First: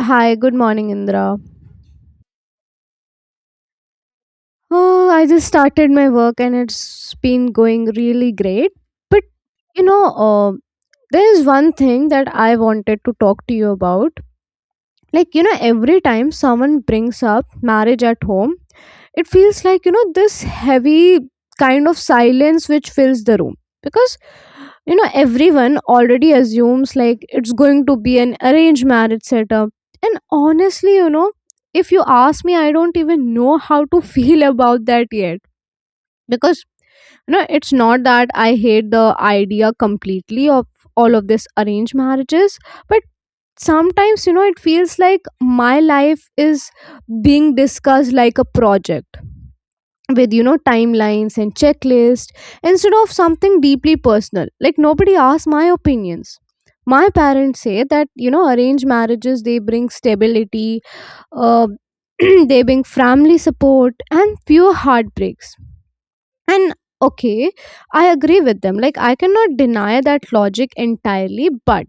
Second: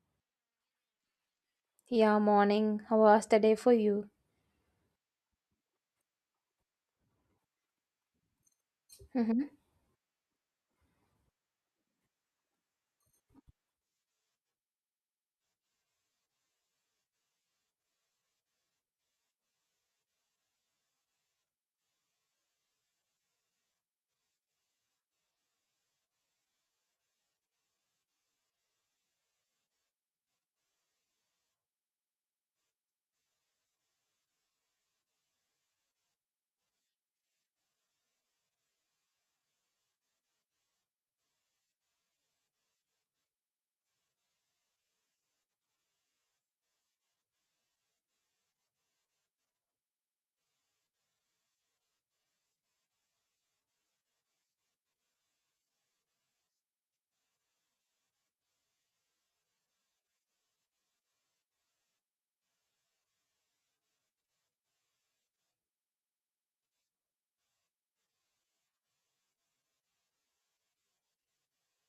Hi, good morning, Indra. Yeah, morning. How was the day for you? Oh, I just started my work and it's been going really great. But Hmm. you know, uh, there is one thing that I wanted to talk to you about. Every time someone brings up marriage at home, it feels like this heavy kind of silence which fills the room because everyone already assumes like it's going to be an arranged marriage setup. And honestly, if you ask me, I don't even know how to feel about that yet, because it's not that I hate the idea completely of all of this arranged marriages. But sometimes, it feels like my life is being discussed like a project, with timelines and checklist, instead of something deeply personal. Like, nobody asks my opinions. My parents say that arranged marriages, they bring stability, uh, they bring family support and fewer heartbreaks. And okay, I agree with them. Like, I cannot deny that logic entirely, but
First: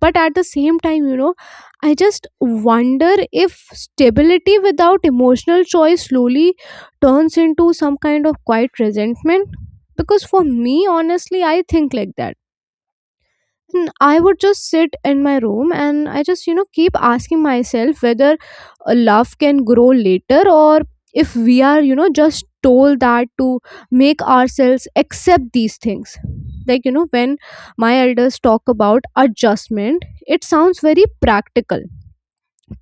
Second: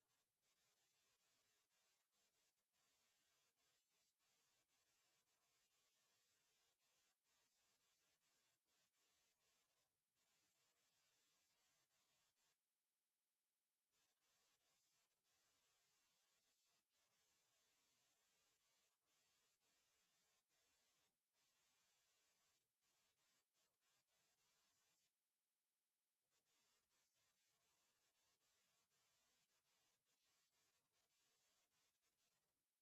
at the same time, I just wonder if stability without emotional choice slowly turns into some kind of quiet resentment. Because for me, honestly, I think like that I would just sit in my room and I just, keep asking myself whether a love can grow later, or if we are, just told that to make ourselves accept these things. When my elders talk about adjustment, it sounds very practical.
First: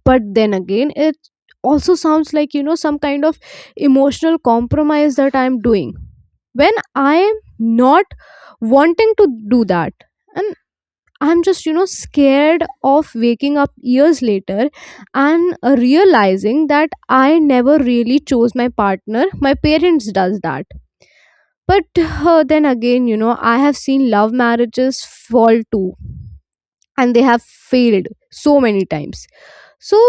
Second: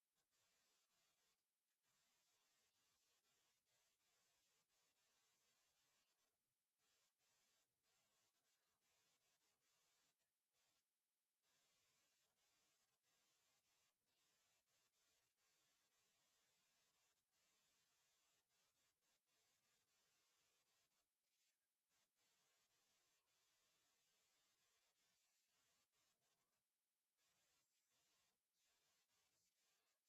But then again, it also sounds like, some kind of emotional compromise that I'm doing when I am not wanting to do that. And I'm just, scared of waking up years later and realizing that I never really chose my partner. My parents does that. But then again, I have seen love marriages fall too, and they have failed so many times. So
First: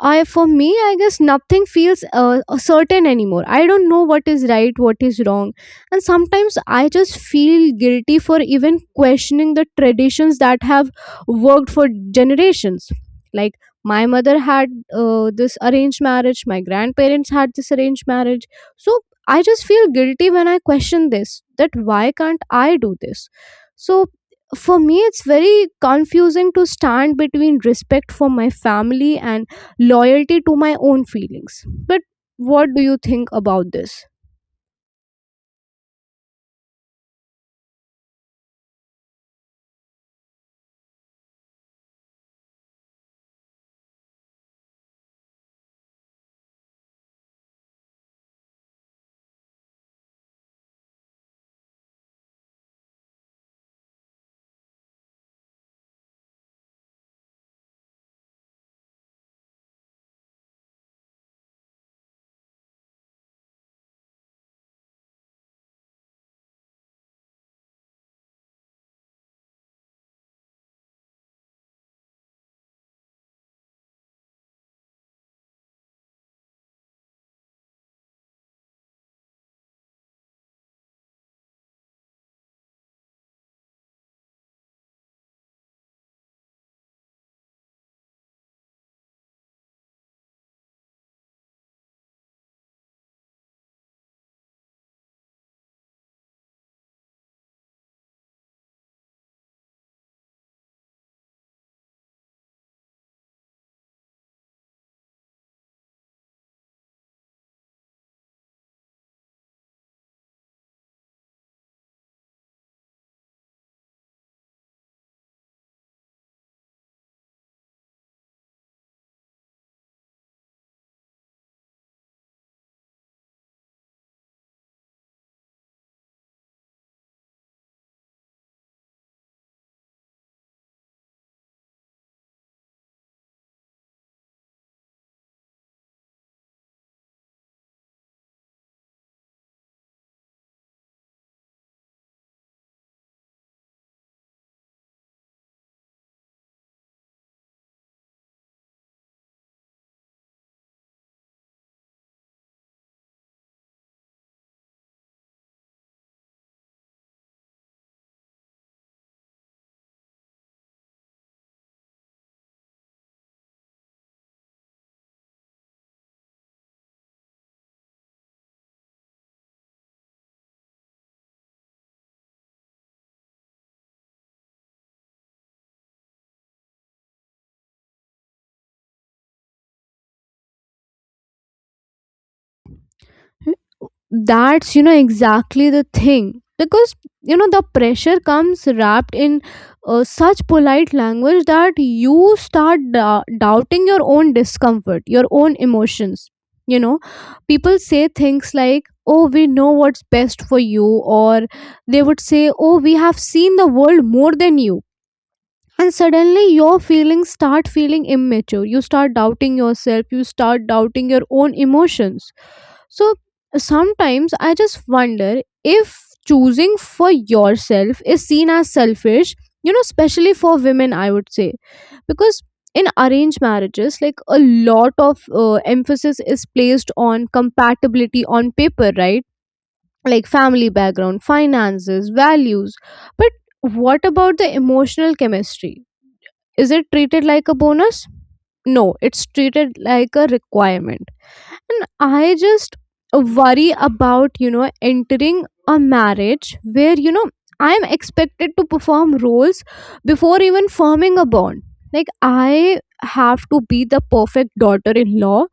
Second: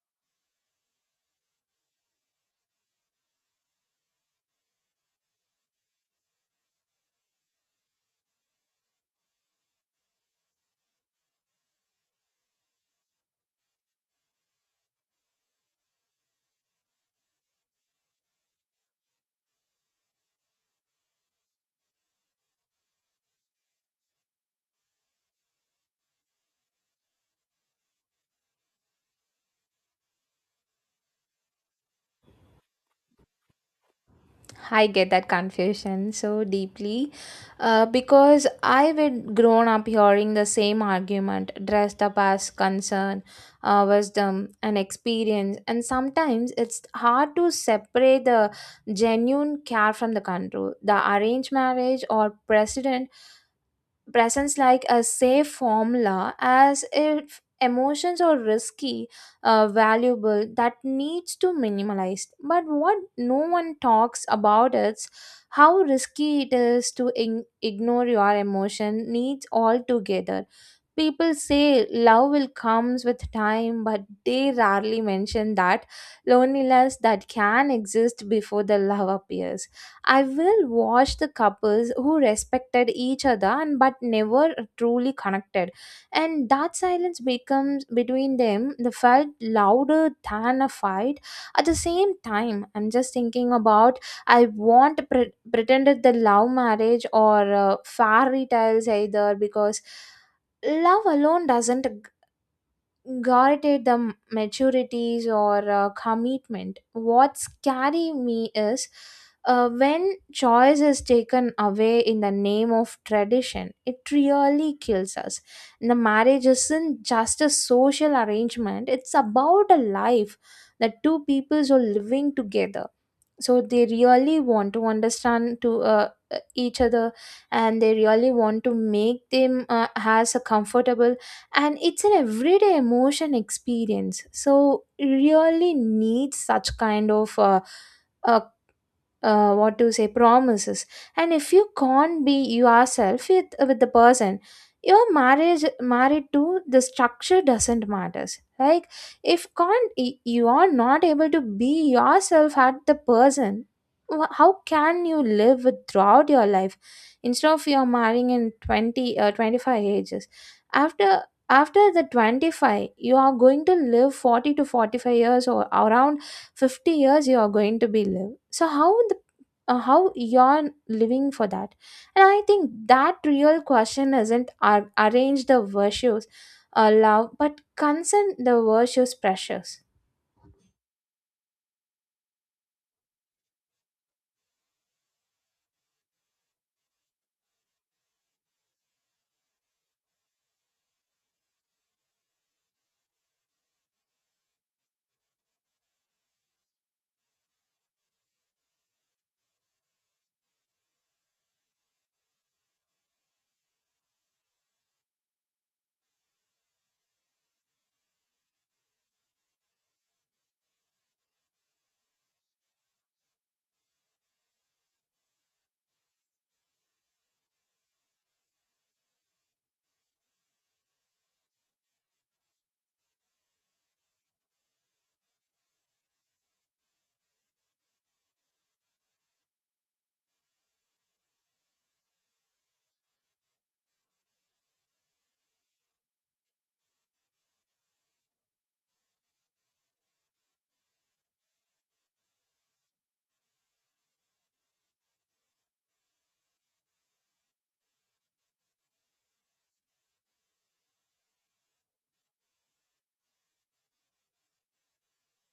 I for me, I guess nothing feels certain anymore. I don't know what is right, what is wrong, and sometimes I just feel guilty for even questioning the traditions that have worked for generations. Like, my mother had this arranged marriage, my grandparents had this arranged marriage, so I just feel guilty when I question this. That why can't I do this? So for me, it's very confusing to stand between respect for my family and loyalty to my own feelings. But what do you think about this? I get that confusion so deeply, because I would grown up hearing the same argument dressed up as concern, wisdom, and experience, and sometimes it's hard to separate the genuine care from the control. The arranged marriage or precedent presents like a safe formula as if emotions are risky, valuable that needs to minimalized, but what no one talks about is how risky it is to ignore your emotion needs altogether. People say love will comes with time, but they rarely mention that loneliness that can exist before the love appears. I will watch the couples who respected each other and but never truly connected, and that silence becomes between them the felt louder than a fight. At the same time, I'm just thinking about I want pretended the love marriage or fairy tales either because. Love alone doesn't guarantee the maturities or commitment. What's scary me is, when choice is taken away in the name of tradition, it really kills us. The marriage isn't just a social arrangement, it's about a life that two peoples are living together, so they really want to understand to each other, and they really want to make them as a comfortable, and it's an everyday emotion experience, so really needs such kind of a, what to say, promises. And if you can't be yourself with the person, your marriage married to the structure doesn't matters. Like if can't you are not able to be yourself at the person, how can you live with throughout your life, instead of you're marrying in 20 25 ages, after after the 25 you are going to live 40 to 45 years, or around 50 years you are going to be live. So how the, how you're living for that? And I think that real question isn't arrange the virtues, love, but concern the virtues pressures. That's, exactly the thing. Because, the pressure comes wrapped in such polite language that you start doubting your own discomfort, your own emotions. You know, people say things like, oh, we know what's best for you, or they would say, oh, we have seen the world more than you, and suddenly your feelings start feeling immature, you start doubting yourself, you start doubting your own emotions. So sometimes I just wonder if choosing for yourself is seen as selfish, especially for women, I would say. Because in arranged marriages, like, a lot of emphasis is placed on compatibility on paper, right? Like family background, finances, values. But what about the emotional chemistry? Is it treated like a bonus? No, it's treated like a requirement. And I just worry about, entering a marriage where, I'm expected to perform roles before even forming a bond. Like, I have to be the perfect daughter in law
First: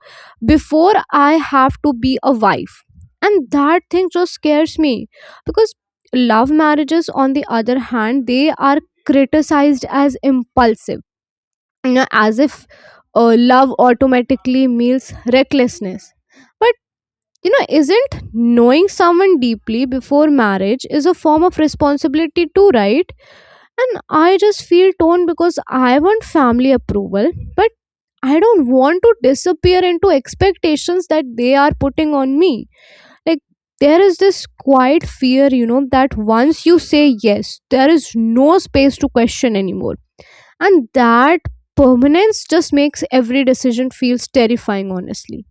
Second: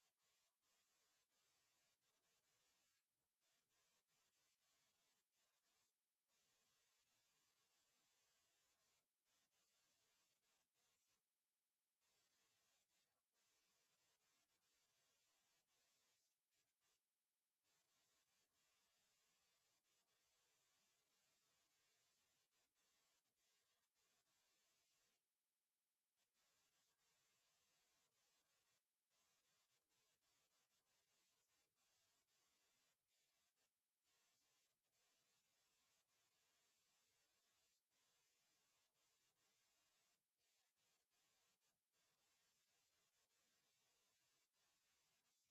before I have to be a wife. And that thing just scares me, because love marriages, on the other hand, they are criticized as impulsive, as if love automatically means recklessness. But isn't knowing someone deeply before marriage is a form of responsibility too, right? And I just feel torn because I want family approval, but I don't want to disappear into expectations that they are putting on me. Like, there is this quiet fear, that once you say yes, there is no space to question anymore. And that permanence just makes every decision feels terrifying, honestly.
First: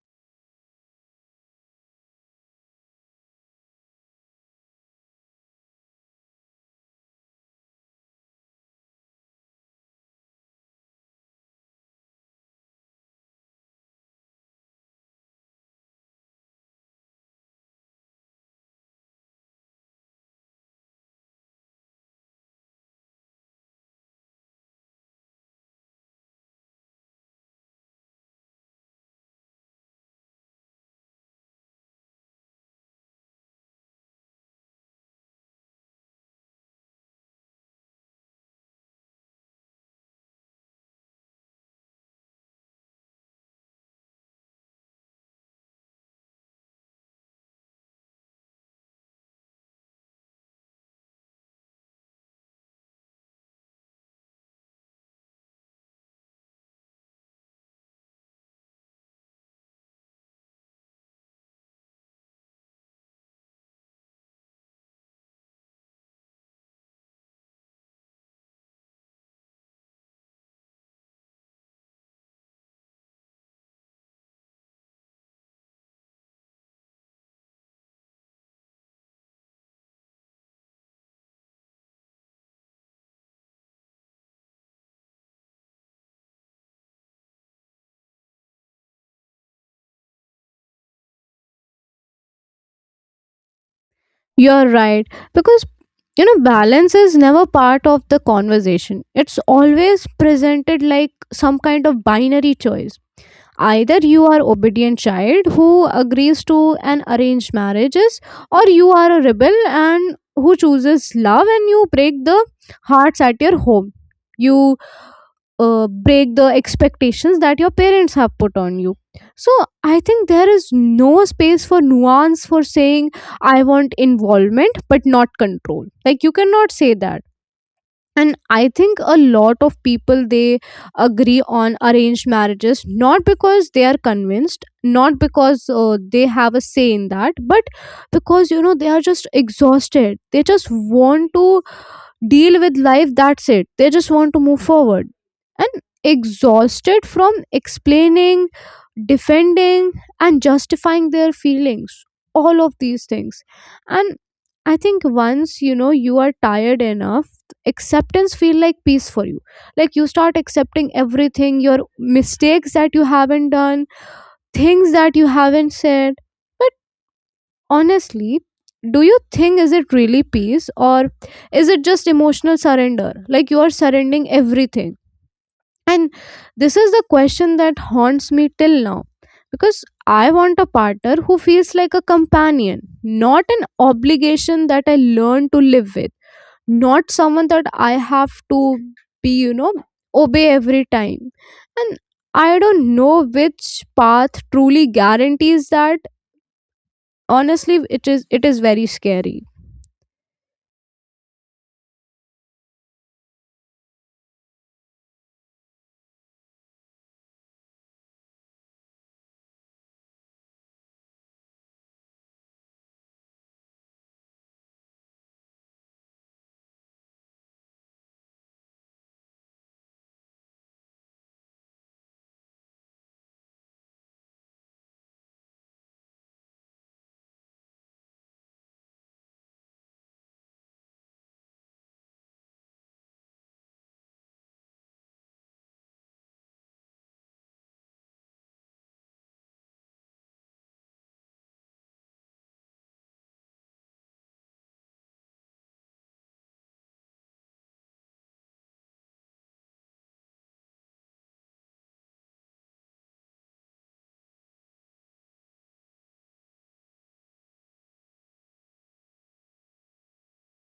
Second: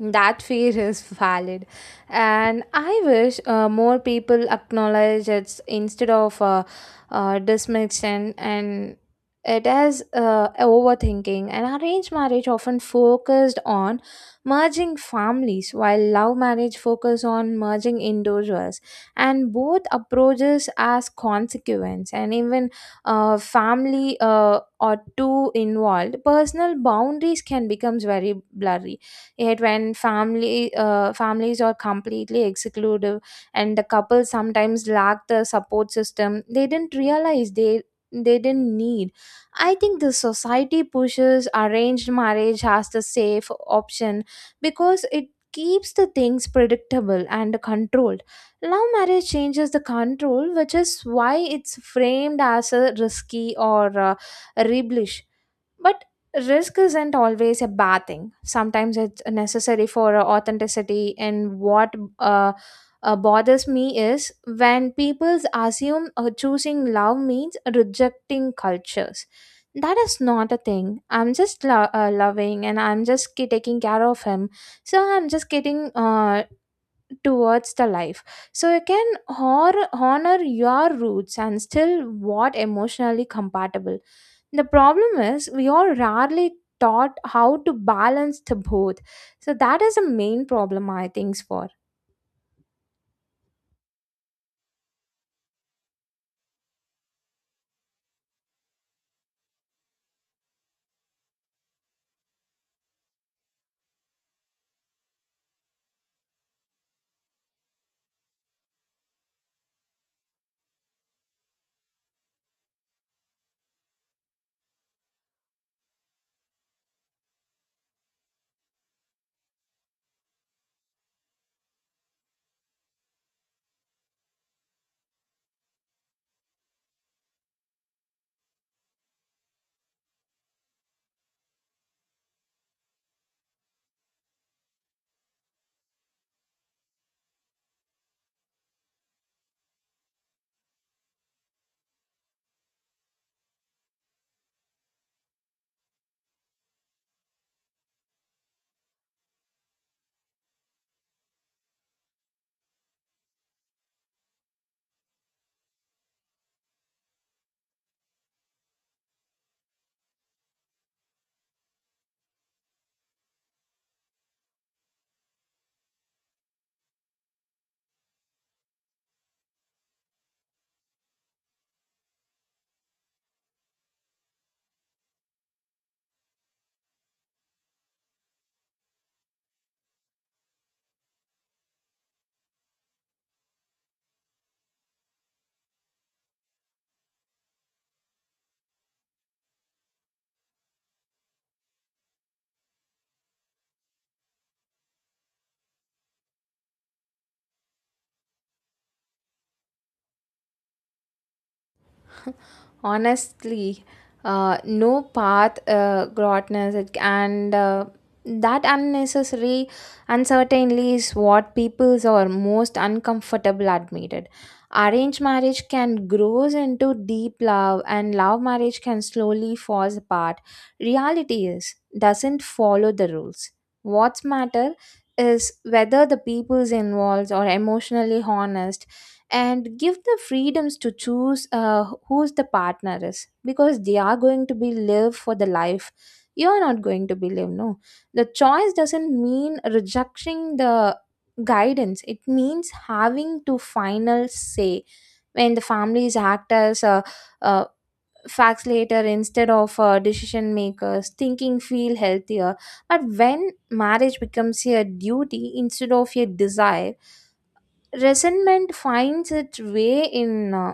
That fear is valid, and I wish more people acknowledge it instead of dismissing and it as overthinking. And arranged marriage often focused on merging families, while love marriage focus on merging individuals. And both approaches as consequence, and even family, or two involved, personal boundaries can becomes very blurry. Yet when family, families are completely exclusive and the couple sometimes lack the support system they didn't realize they didn't need. I think the society pushes arranged marriage as the safe option because it keeps the things predictable and controlled. Love marriage changes the control, which is why it's framed as a risky or rebellious. But risk isn't always a bad thing. Sometimes it's necessary for authenticity. And what uh, bothers me is when people assume choosing love means rejecting cultures. That is not a thing. I'm just loving, and I'm just taking care of him. So I'm just getting towards the life, so you can honor your roots and still what emotionally compatible. The problem is we are rarely taught how to balance the both, so that is a main problem I think for. You're right. Because, balance is never part of the conversation, it's always presented like some kind of binary choice. Either you are obedient child who agrees to an arranged marriages, or you are a rebel and who chooses love, and you break the hearts at your home. You break the expectations that your parents have put on you. So I think there is no space for nuance, for saying I want involvement but not control. Like, you cannot say that. And I think a lot of people, they agree on arranged marriages not because they are convinced, not because they have a say in that, but because they are just exhausted. They just want to deal with life, that's it. They just want to move forward, and exhausted from explaining, defending, and justifying their feelings, all of these things. And I think once you are tired enough, acceptance feel like peace for you. Like, you start accepting everything, your mistakes that you haven't done, things that you haven't said, honestly. Do you think is it really peace, or is it just emotional surrender, like you are surrendering everything? And this is the question that haunts me till now, because I want a partner who feels like a companion, not an obligation that I learn to live with, not someone that I have to be, obey every time. And I don't know which path truly guarantees that. Honestly, it is very scary. Honestly, no path grotness and that unnecessary uncertainty is what peoples are most uncomfortable admitted. Arranged marriage can grows into deep love, and love marriage can slowly falls apart. Reality is doesn't follow the rules. What's matter is whether the peoples involved are emotionally honest and give the freedoms to choose who's the partner is, because they are going to be live for the life. You're not going to be live. No, the choice doesn't mean rejecting the guidance, it means having to final say. When the families act as uh, facts later instead of decision makers, thinking feel healthier. But when marriage becomes a duty instead of a desire, resentment finds its way in.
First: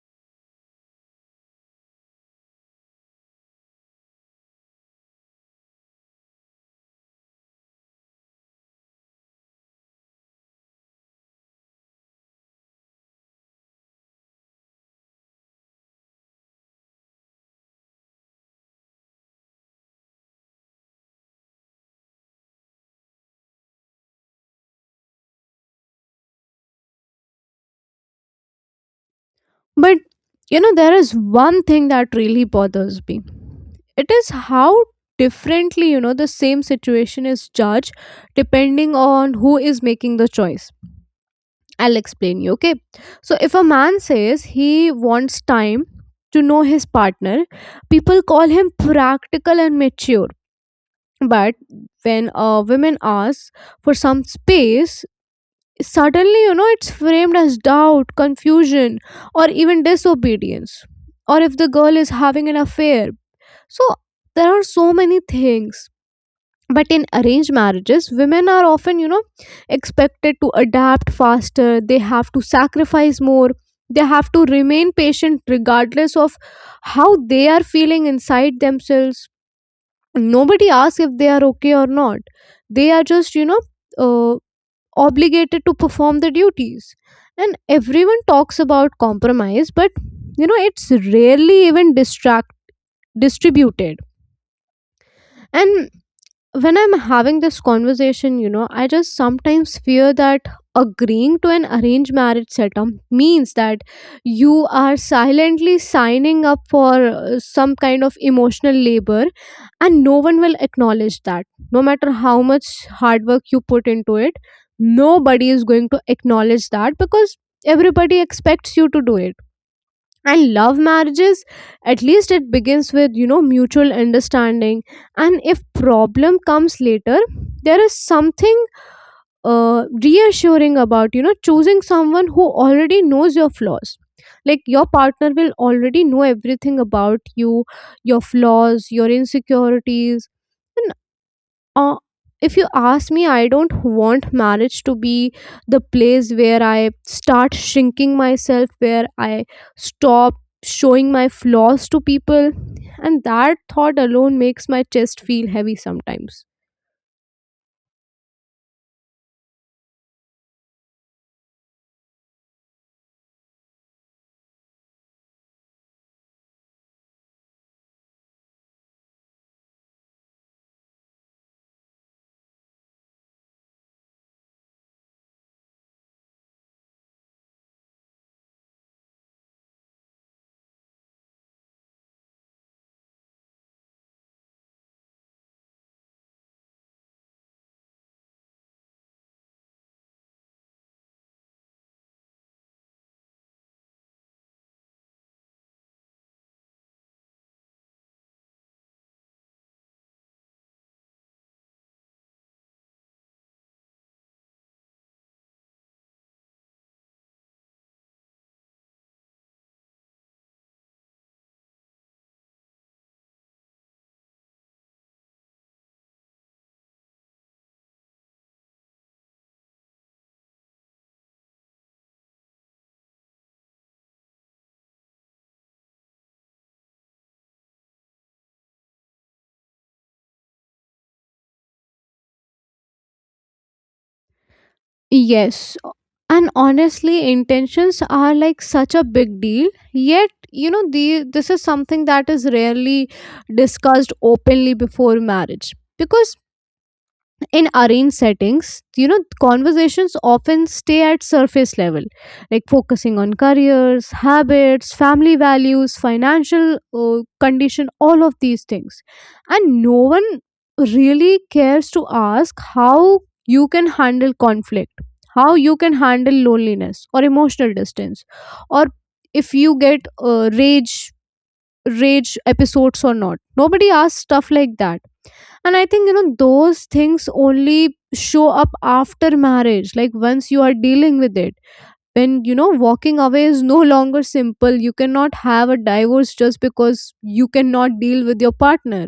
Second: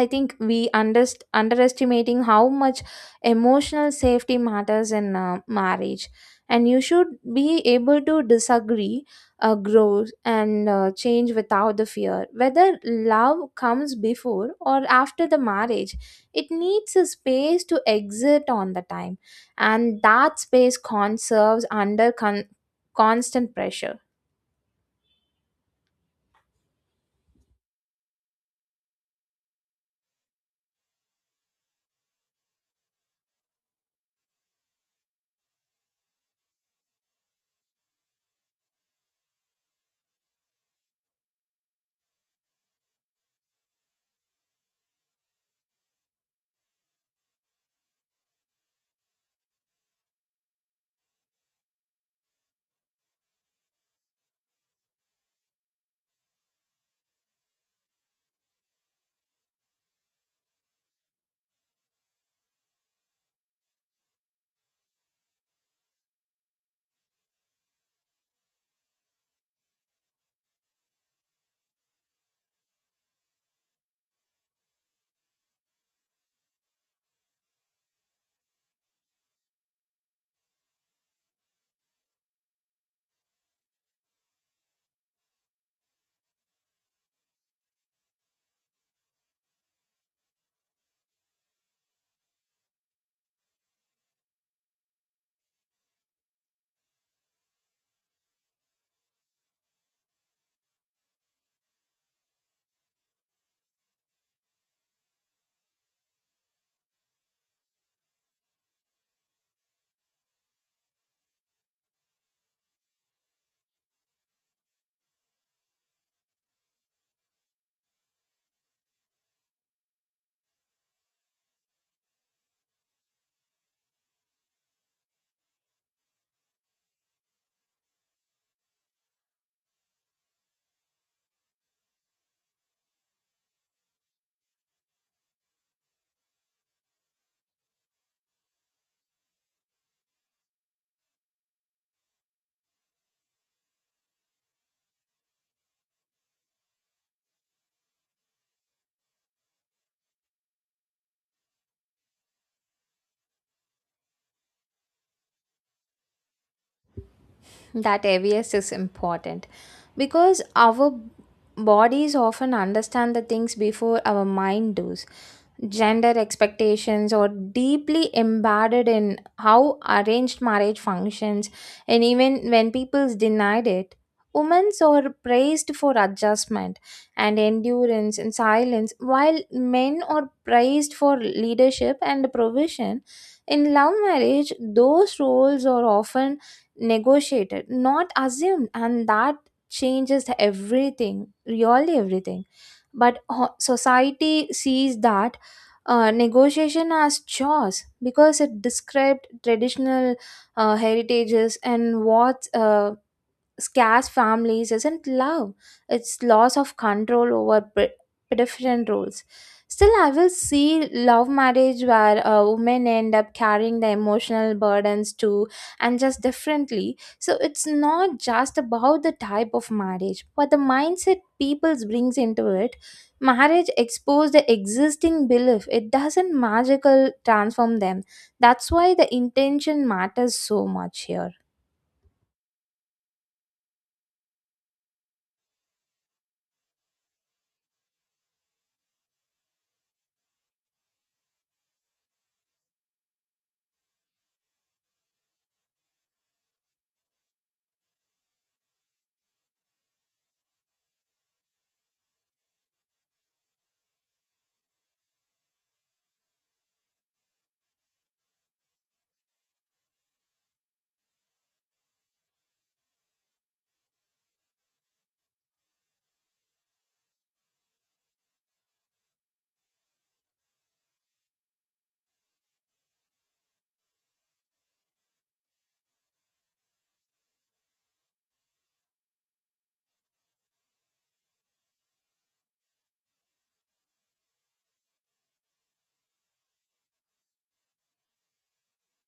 I think we underestimating how much emotional safety matters in marriage. And you should be able to disagree, grow and change without the fear whether love comes before or after the marriage. It needs a space to exit on the time, and that space conserves under constant pressure. But there is one thing that really bothers me. It is how differently the same situation is judged depending on who is making the choice. I'll explain you, okay? So if a man says he wants time to know his partner, people call him practical and mature. But when a woman asks for some space, suddenly it's framed as doubt, confusion, or even disobedience, or if the girl is having an affair. So there are so many things. But in arranged marriages, women are often, expected to adapt faster, they have to sacrifice more, they have to remain patient regardless of how they are feeling inside themselves. Nobody asks if they are okay or not. They are just, uh, obligated to perform the duties. And everyone talks about compromise, but it's rarely even distract distributed. And when I'm having this conversation, I just sometimes fear that agreeing to an arranged marriage setup means that you are silently signing up for some kind of emotional labor, and no one will acknowledge that. No matter how much hard work you put into it, nobody is going to acknowledge that, because everybody expects you to do it. And love marriages, at least it begins with mutual understanding. And if problem comes later, there is something reassuring about choosing someone who already knows your flaws. Like, your partner will already know everything about you, your flaws, your insecurities. uh, if you ask me, I don't want marriage to be the place where I start shrinking myself, where I stop showing my flaws to people. And that thought alone makes my chest feel heavy sometimes. That awareness is important, because our bodies often understand the things before our mind does. Gender expectations are deeply embedded in how arranged marriage functions, and even when people denied it, women are praised for adjustment and endurance and silence, while men are praised for leadership and provision. In love marriage, those roles are often negotiated, not assumed. And that changes everything, really everything. But society sees that negotiation as chores because it described traditional heritages, and what scarce families isn't love, it's loss of control over pedestrian rules. Still I will see love marriage where women end up carrying the emotional burdens too, and just differently. So it's not just about the type of marriage but the mindset people brings into it. Marriage exposes the existing belief, it doesn't magical transform them. That's why the intention matters so much here. Yes. And honestly, intentions are like such a big deal. Yet, this is something that is rarely discussed openly before marriage. Because in arranged settings, conversations often stay at surface level, like focusing on careers, habits, family values, financial condition, all of these things. And no one really cares to ask how you can handle conflict, how you can handle loneliness or emotional distance, or if you get rage episodes or not. Nobody asks stuff like that. And I think those things only show up after marriage, like once you are dealing with it, when walking away is no longer simple. You cannot have a divorce just because you cannot deal with your partner.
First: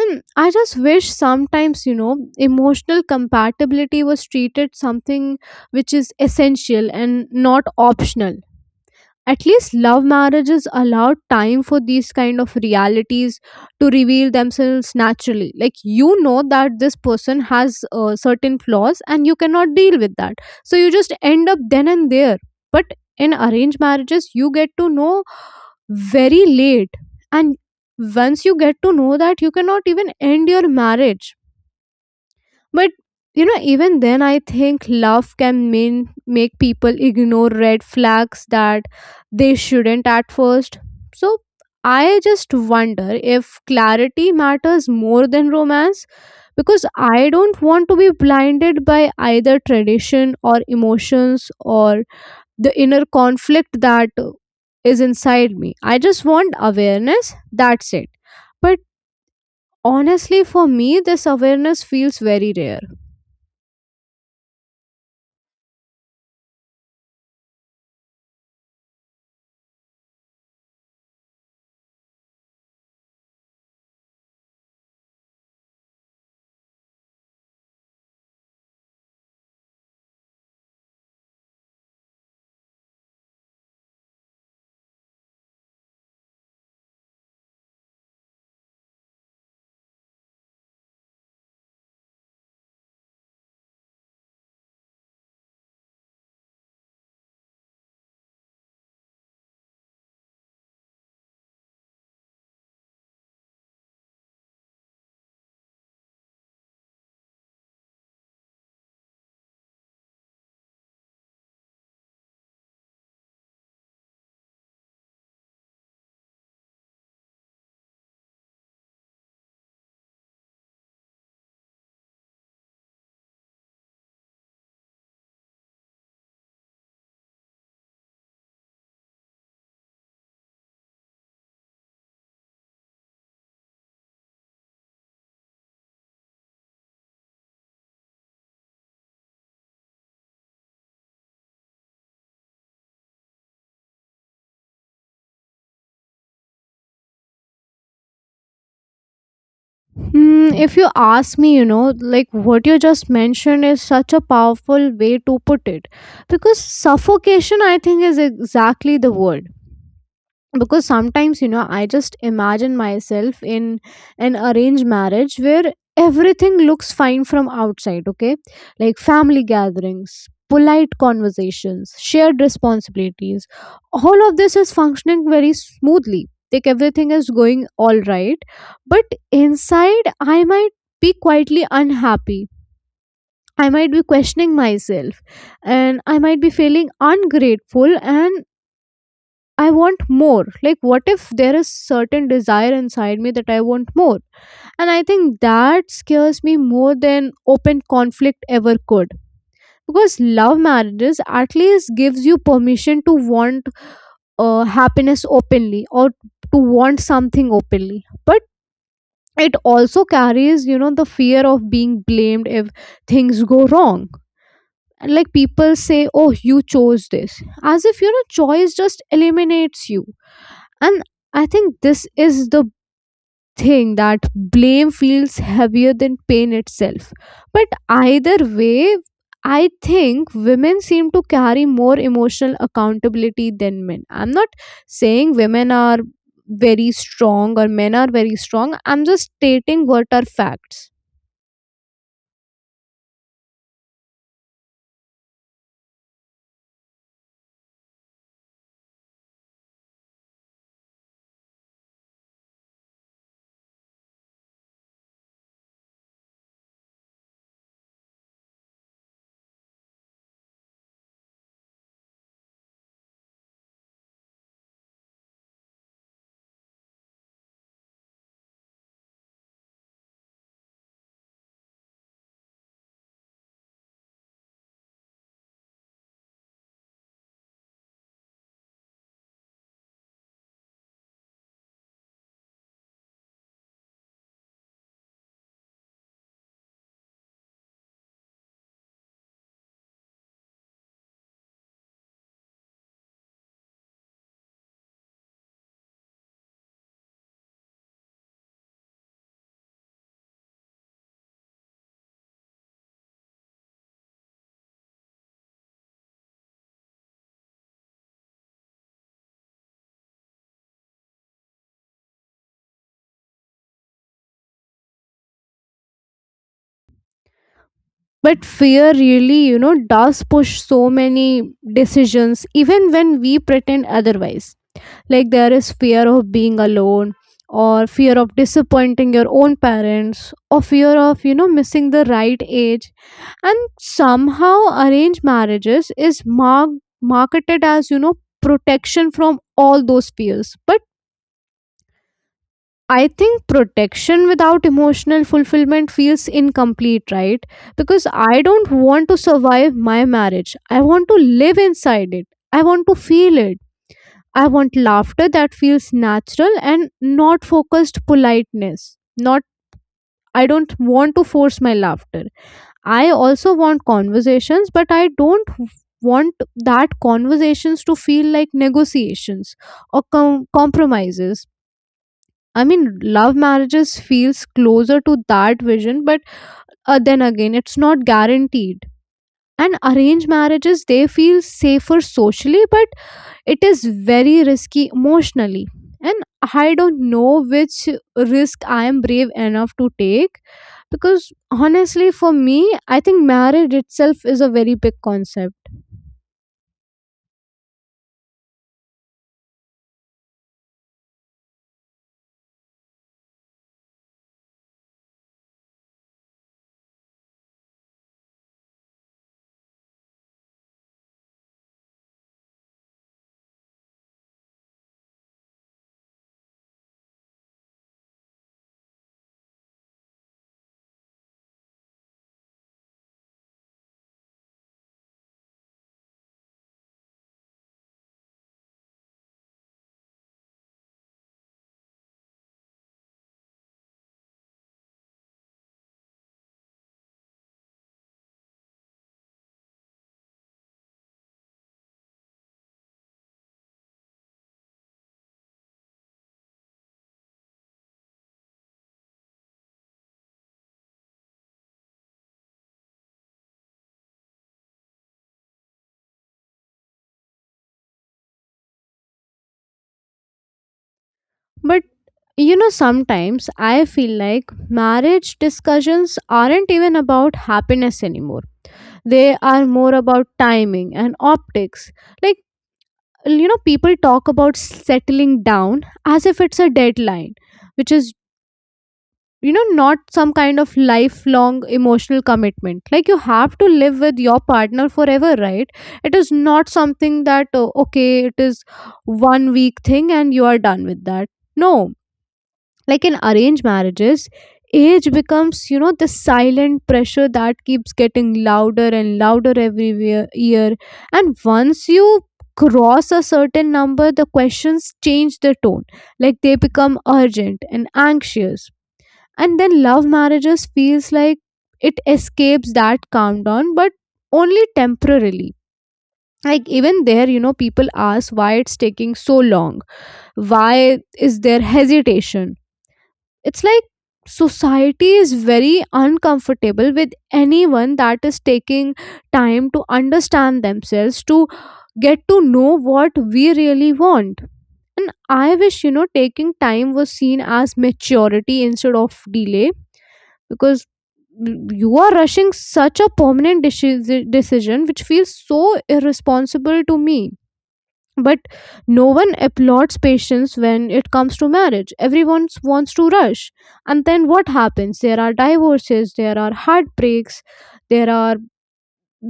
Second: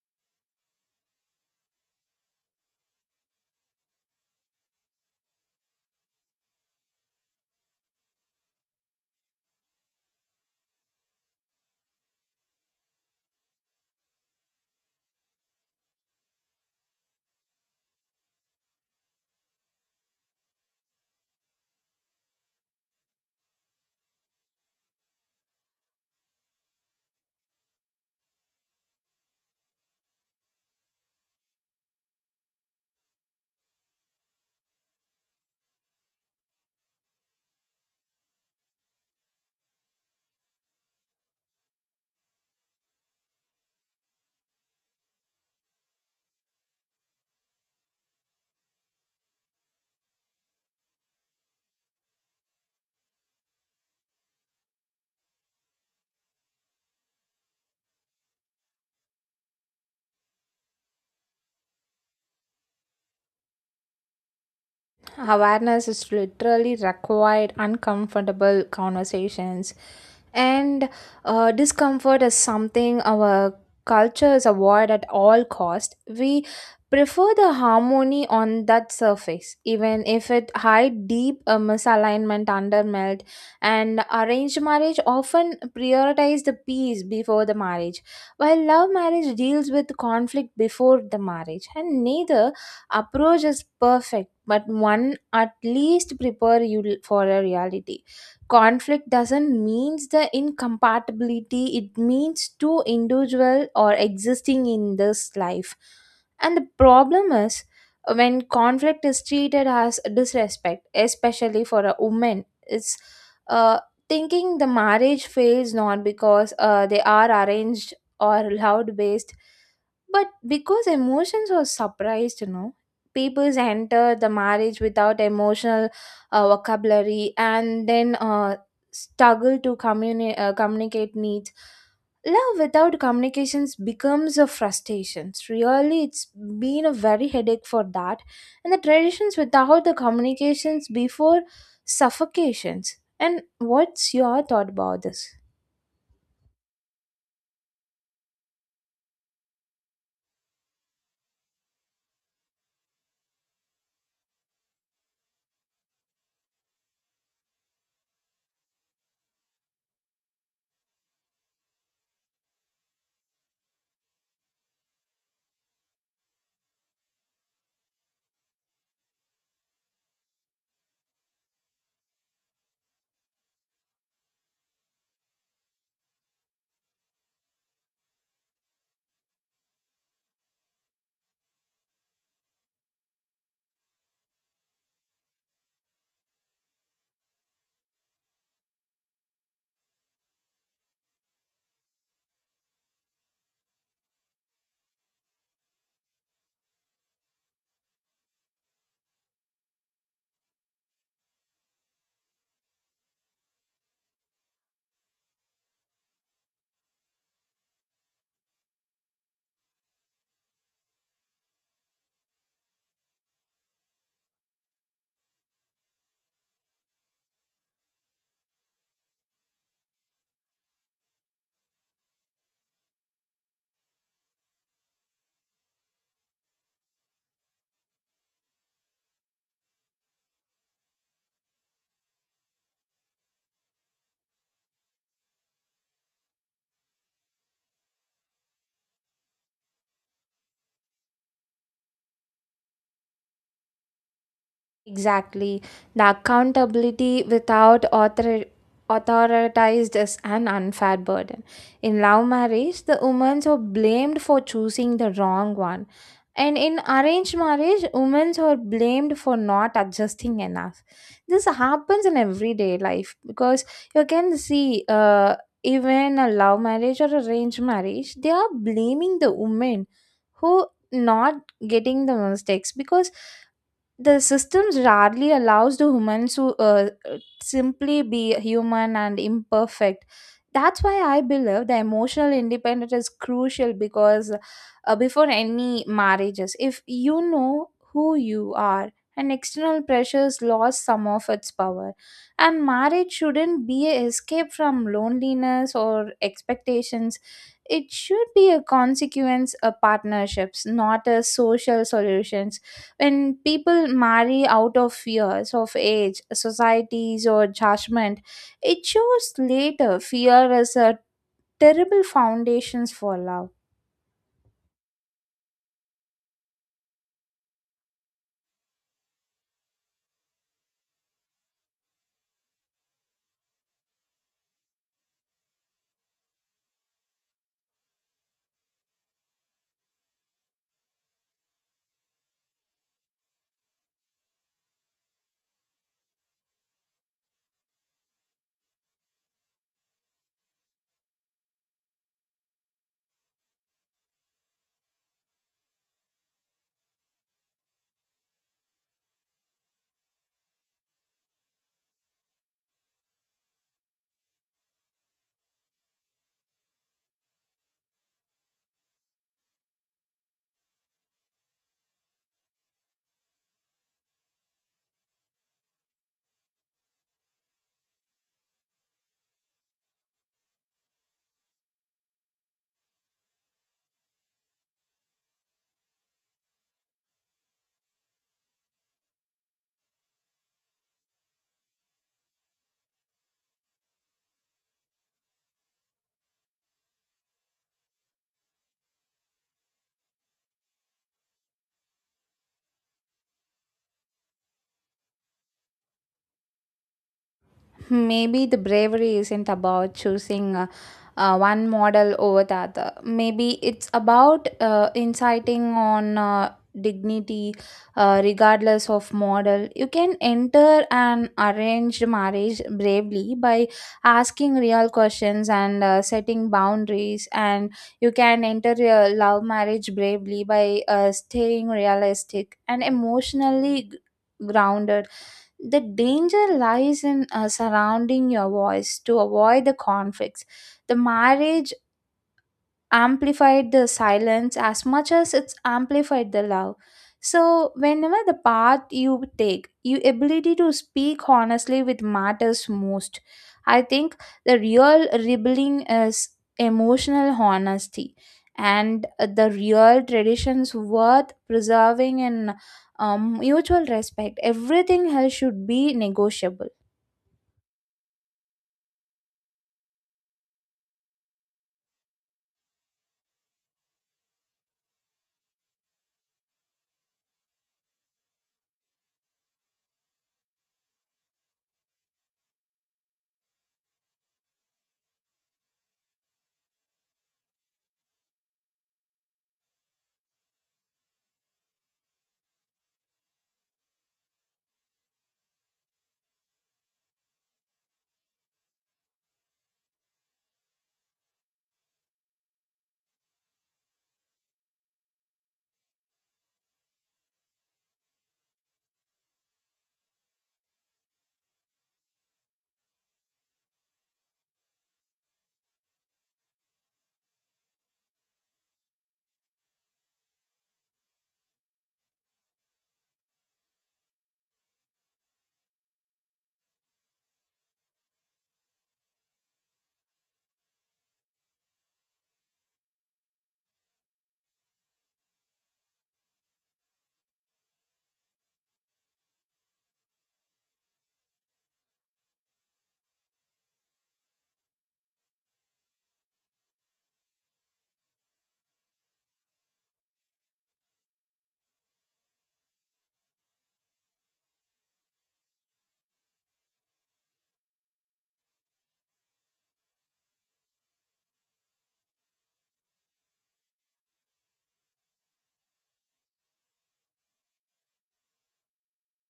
And I just wish sometimes, emotional compatibility was treated something which is essential and not optional. At least love marriages allow time for these kind of realities to reveal themselves naturally. Like, that this person has certain flaws and you cannot deal with that, so you just end up then and there. But in arranged marriages, you get to know very late. And once you get to know that, you cannot even end your marriage. But even then, I think love can mean make people ignore red flags that they shouldn't at first. So I just wonder if clarity matters more than romance, because I don't want to be blinded by either tradition or emotions or the inner conflict that is inside me. I just want awareness, that's it. But honestly, for me, this awareness feels very rare. Awareness is literally required, uncomfortable conversations. And discomfort is something our cultures avoid at all cost. We prefer the harmony on that surface, even if it hide deep misalignment under melt. And arranged marriage often prioritize the peace before the marriage, while love marriage deals with conflict before the marriage. And neither approach is perfect, but one at least prepare you for a reality. Conflict doesn't means the incompatibility, it means two individual or existing in this life. And the problem is, when conflict is treated as disrespect, especially for a woman, it's uh, thinking the marriage fails not because they are arranged or loud based, but because emotions are surprised, you know peoples enter the marriage without emotional vocabulary and then struggle to communicate needs. Love without communications becomes a frustration, really it's been a very headache for that. And the traditions without the communications before suffocations, and what's your thought about this? Hmm, if you ask me, you know, like what you just mentioned is such a powerful way to put it. Because suffocation, I think, is exactly the word, because sometimes, you know, I just imagine myself in an arranged marriage where everything looks fine from outside. Okay, like family gatherings, polite conversations, shared responsibilities, all of this is functioning very smoothly, like everything is going all right. But inside I might be quietly unhappy. I might be questioning myself, and I might be feeling ungrateful, and I want more. Like, what if there is certain desire inside me that I want more? And I think that scares me more than open conflict ever could. Because love marriages at least gives you permission to want happiness openly, or to want something openly. But it also carries, you know, the fear of being blamed if things go wrong. And like, people say, oh, you chose this. As if, you know, choice just eliminates you. And I think this is the thing, that blame feels heavier than pain itself. But either way, I think women seem to carry more emotional accountability than men. I'm not saying women are very strong or men are very strong. I'm just stating what are facts. Exactly. The accountability without authorized is an unfair burden. In love marriage, the women are blamed for choosing the wrong one. And in arranged marriage, women are blamed for not adjusting enough. This happens in everyday life because you can see even a love marriage or arranged marriage, they are blaming the women who not getting the mistakes, because the systems rarely allows the humans to simply be human and imperfect. That's why I believe the emotional independence is crucial, because before any marriages if you know who you are, and external pressures lost some of its power. And marriage shouldn't be a escape from loneliness or expectations, it should be a consequence of partnerships, not a social solutions. When people marry out of fears of age, societies, or judgment, it shows later fear as a terrible foundations for love. But fear, really, you know, does push so many decisions even when we pretend otherwise. Like, there is fear of being alone, or fear of disappointing your own parents, or fear of, you know, missing the right age. And somehow arranged marriages is marked marketed as, you know, protection from all those fears. But I think protection without emotional fulfillment feels incomplete, right? Because I don't want to survive my marriage. I want to live inside it. I want to feel it. I want laughter that feels natural and not focused politeness. Not, I don't want to force my laughter. I also want conversations, but I don't want that conversations to feel like negotiations or compromises. I mean, love marriages feels closer to that vision, but then again, it's not guaranteed. And arranged marriages, they feel safer socially, but it is very risky emotionally. And I don't know which risk I am brave enough to take, because honestly, for me, I think marriage itself is a very big concept. Maybe the bravery isn't about choosing one model over the other. Maybe it's about inciting on dignity, regardless of model. You can enter an arranged marriage bravely by asking real questions and setting boundaries, and you can enter a love marriage bravely by staying realistic and emotionally grounded. The danger lies in surrounding your voice to avoid the conflicts. The marriage amplified the silence as much as it's amplified the love, so whenever the path you take, your ability to speak honestly with matters most. I think the real rebelling is emotional honesty, and the real traditions worth preserving and mutual respect. Everything else should be negotiable. But you know, sometimes I feel like marriage discussions aren't even about happiness anymore. They are more about timing and optics. Like, you know, people talk about settling down as if it's a deadline, which is, you know, not some kind of lifelong emotional commitment. Like, you have to live with your partner forever, right? It is not something that, oh, okay, it is one week thing and you are done with that. No. Like in arranged marriages, age becomes, you know, the silent pressure that keeps getting louder and louder every year. And once you cross a certain number, the questions change the tone. Like, they become urgent and anxious. And then love marriages feels like it escapes that countdown, but only temporarily. Like, even there, you know, people ask why it's taking so long, why is there hesitation. It's like society is very uncomfortable with anyone that is taking time to understand themselves, to get to know what we really want. And I wish, you know, taking time was seen as maturity instead of delay, because you are rushing such a permanent decision, which feels so irresponsible to me. But no one applauds patience when it comes to marriage. Everyone wants to rush. And then what happens? There are divorces, there are heartbreaks, there are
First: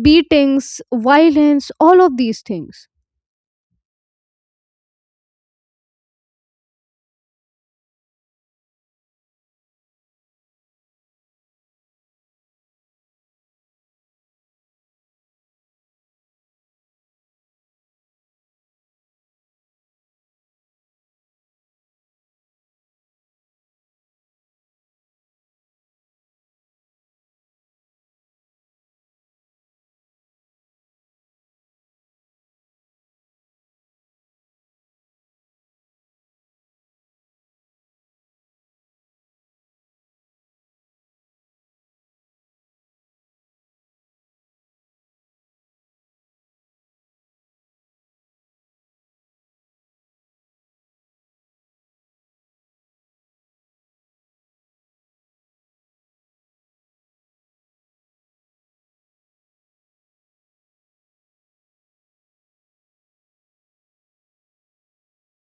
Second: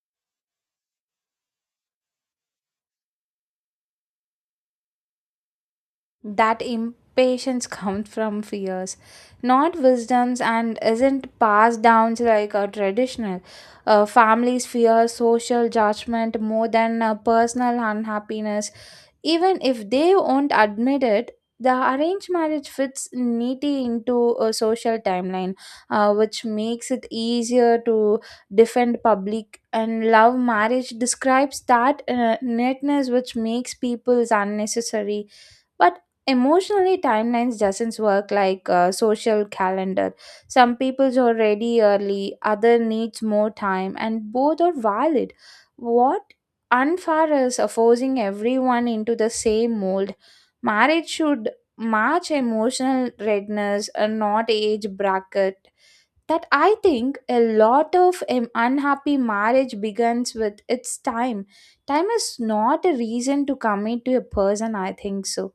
beatings, violence, all of these things. That impatience comes from fears, not wisdoms, and isn't passed down like a traditional. Families fear social judgment more than personal unhappiness, even if they won't admit it. The arranged marriage fits neatly into a social timeline, which makes it easier to defend public, and love marriage describes that neatness which makes people's unnecessary. But emotionally timelines doesn't work like a social calendar. Some people's already early, other needs more time, and both are valid. What unfair is forcing everyone into the same mold. Marriage should match emotional readiness and not age bracket. That I think a lot of unhappy marriage begins with its time. Time is not a reason to commit to a person I think so.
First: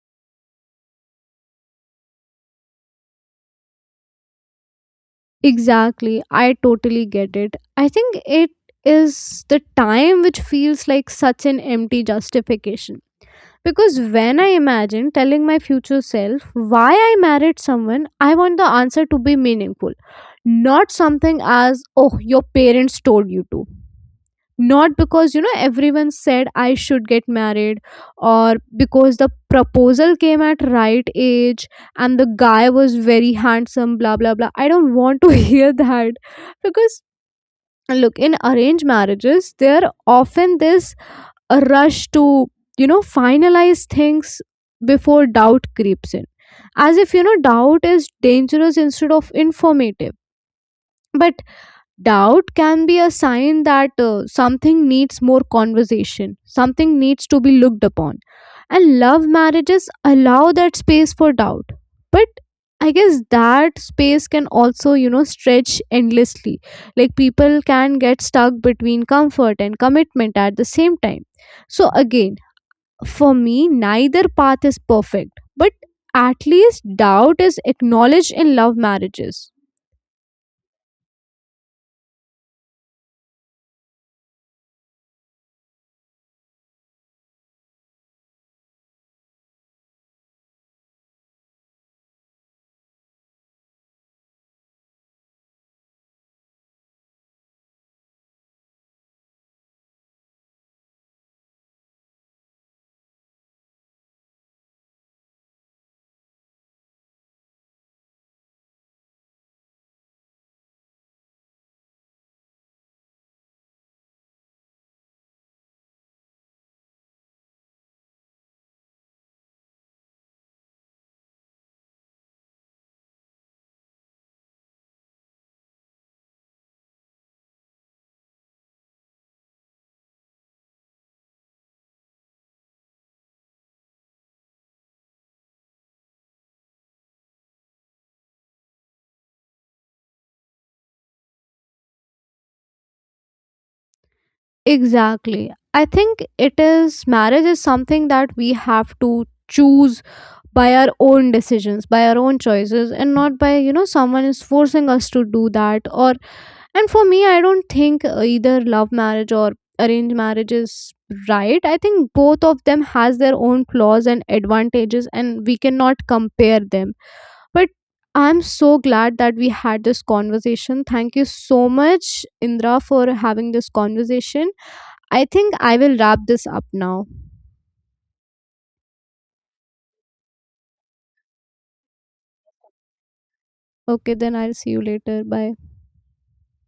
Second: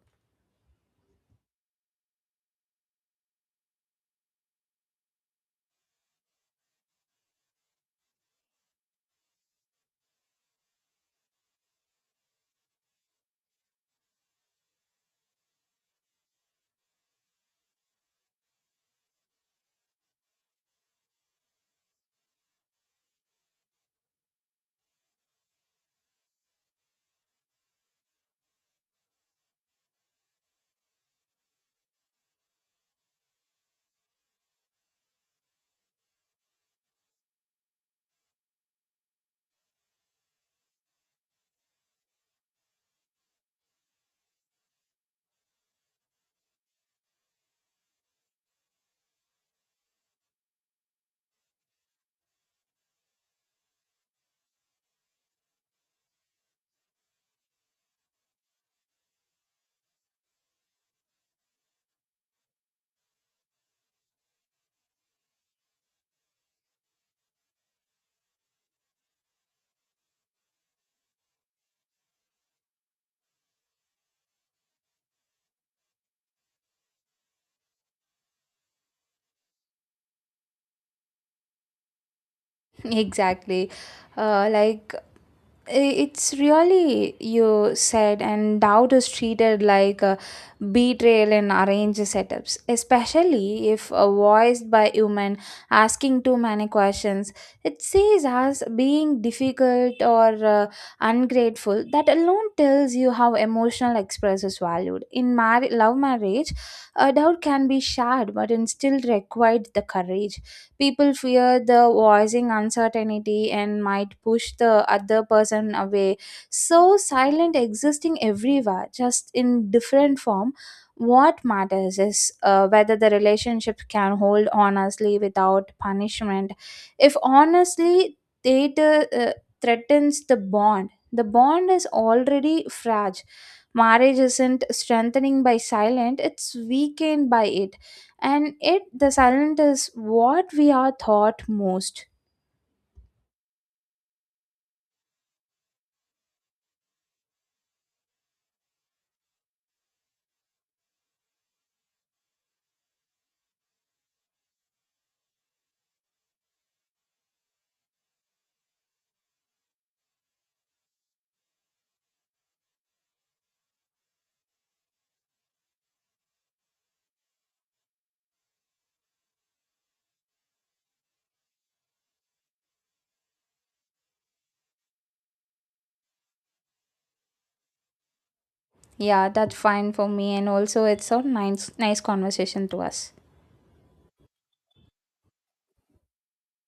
Exactly, I totally get it. I think it is the time which feels like such an empty justification. Because when I imagine telling my future self why I married someone, I want the answer to be meaningful. Not something as, oh, your parents told you to. Not because, you know, everyone said I should get married, or because the proposal came at right age and the guy was very handsome, blah, blah, blah. I don't want to hear that. Because, look, in arranged marriages, there are often this a rush to, you know, finalize things before doubt creeps in, as if, you know, doubt is dangerous instead of informative. But doubt can be a sign that something needs more conversation, something needs to be looked upon. And love marriages allow that space for doubt. But I guess that space can also, you know, stretch endlessly. Like, people can get stuck between comfort and commitment at the same time. So again, for me, neither path is perfect, but at least doubt is acknowledged in love marriages. Exactly. Like it's really you said, and doubt is treated like a betrayal in arranged setups, especially if voiced by human asking too many questions. It sees us being difficult or ungrateful. That alone tells you how emotional express is valued. In love marriage, a doubt can be shared, but it still required the courage. People fear the voicing uncertainty and might push the other person away. So, silent existing everywhere, just in different form. What matters is whether the relationship can hold honestly without punishment. If honestly, it threatens the bond. The bond is already fragile. Marriage isn't strengthening by silent, it's weakened by it, and it the silent is what we are thought most. Exactly. I think it is, marriage is something that we have to choose by our own decisions, by our own choices, and not by, you know, someone is forcing us to do that. Or, and for me, I don't think either love marriage or arranged marriage is right. I think both of them has their own flaws and advantages, and we cannot compare them. But I'm so glad that we had this conversation. Thank you so much, Indra, for having this conversation. I think I will wrap this up now. Yeah, that's fine for me, and also it's a nice conversation to us. Okay, then I'll see you later. Bye.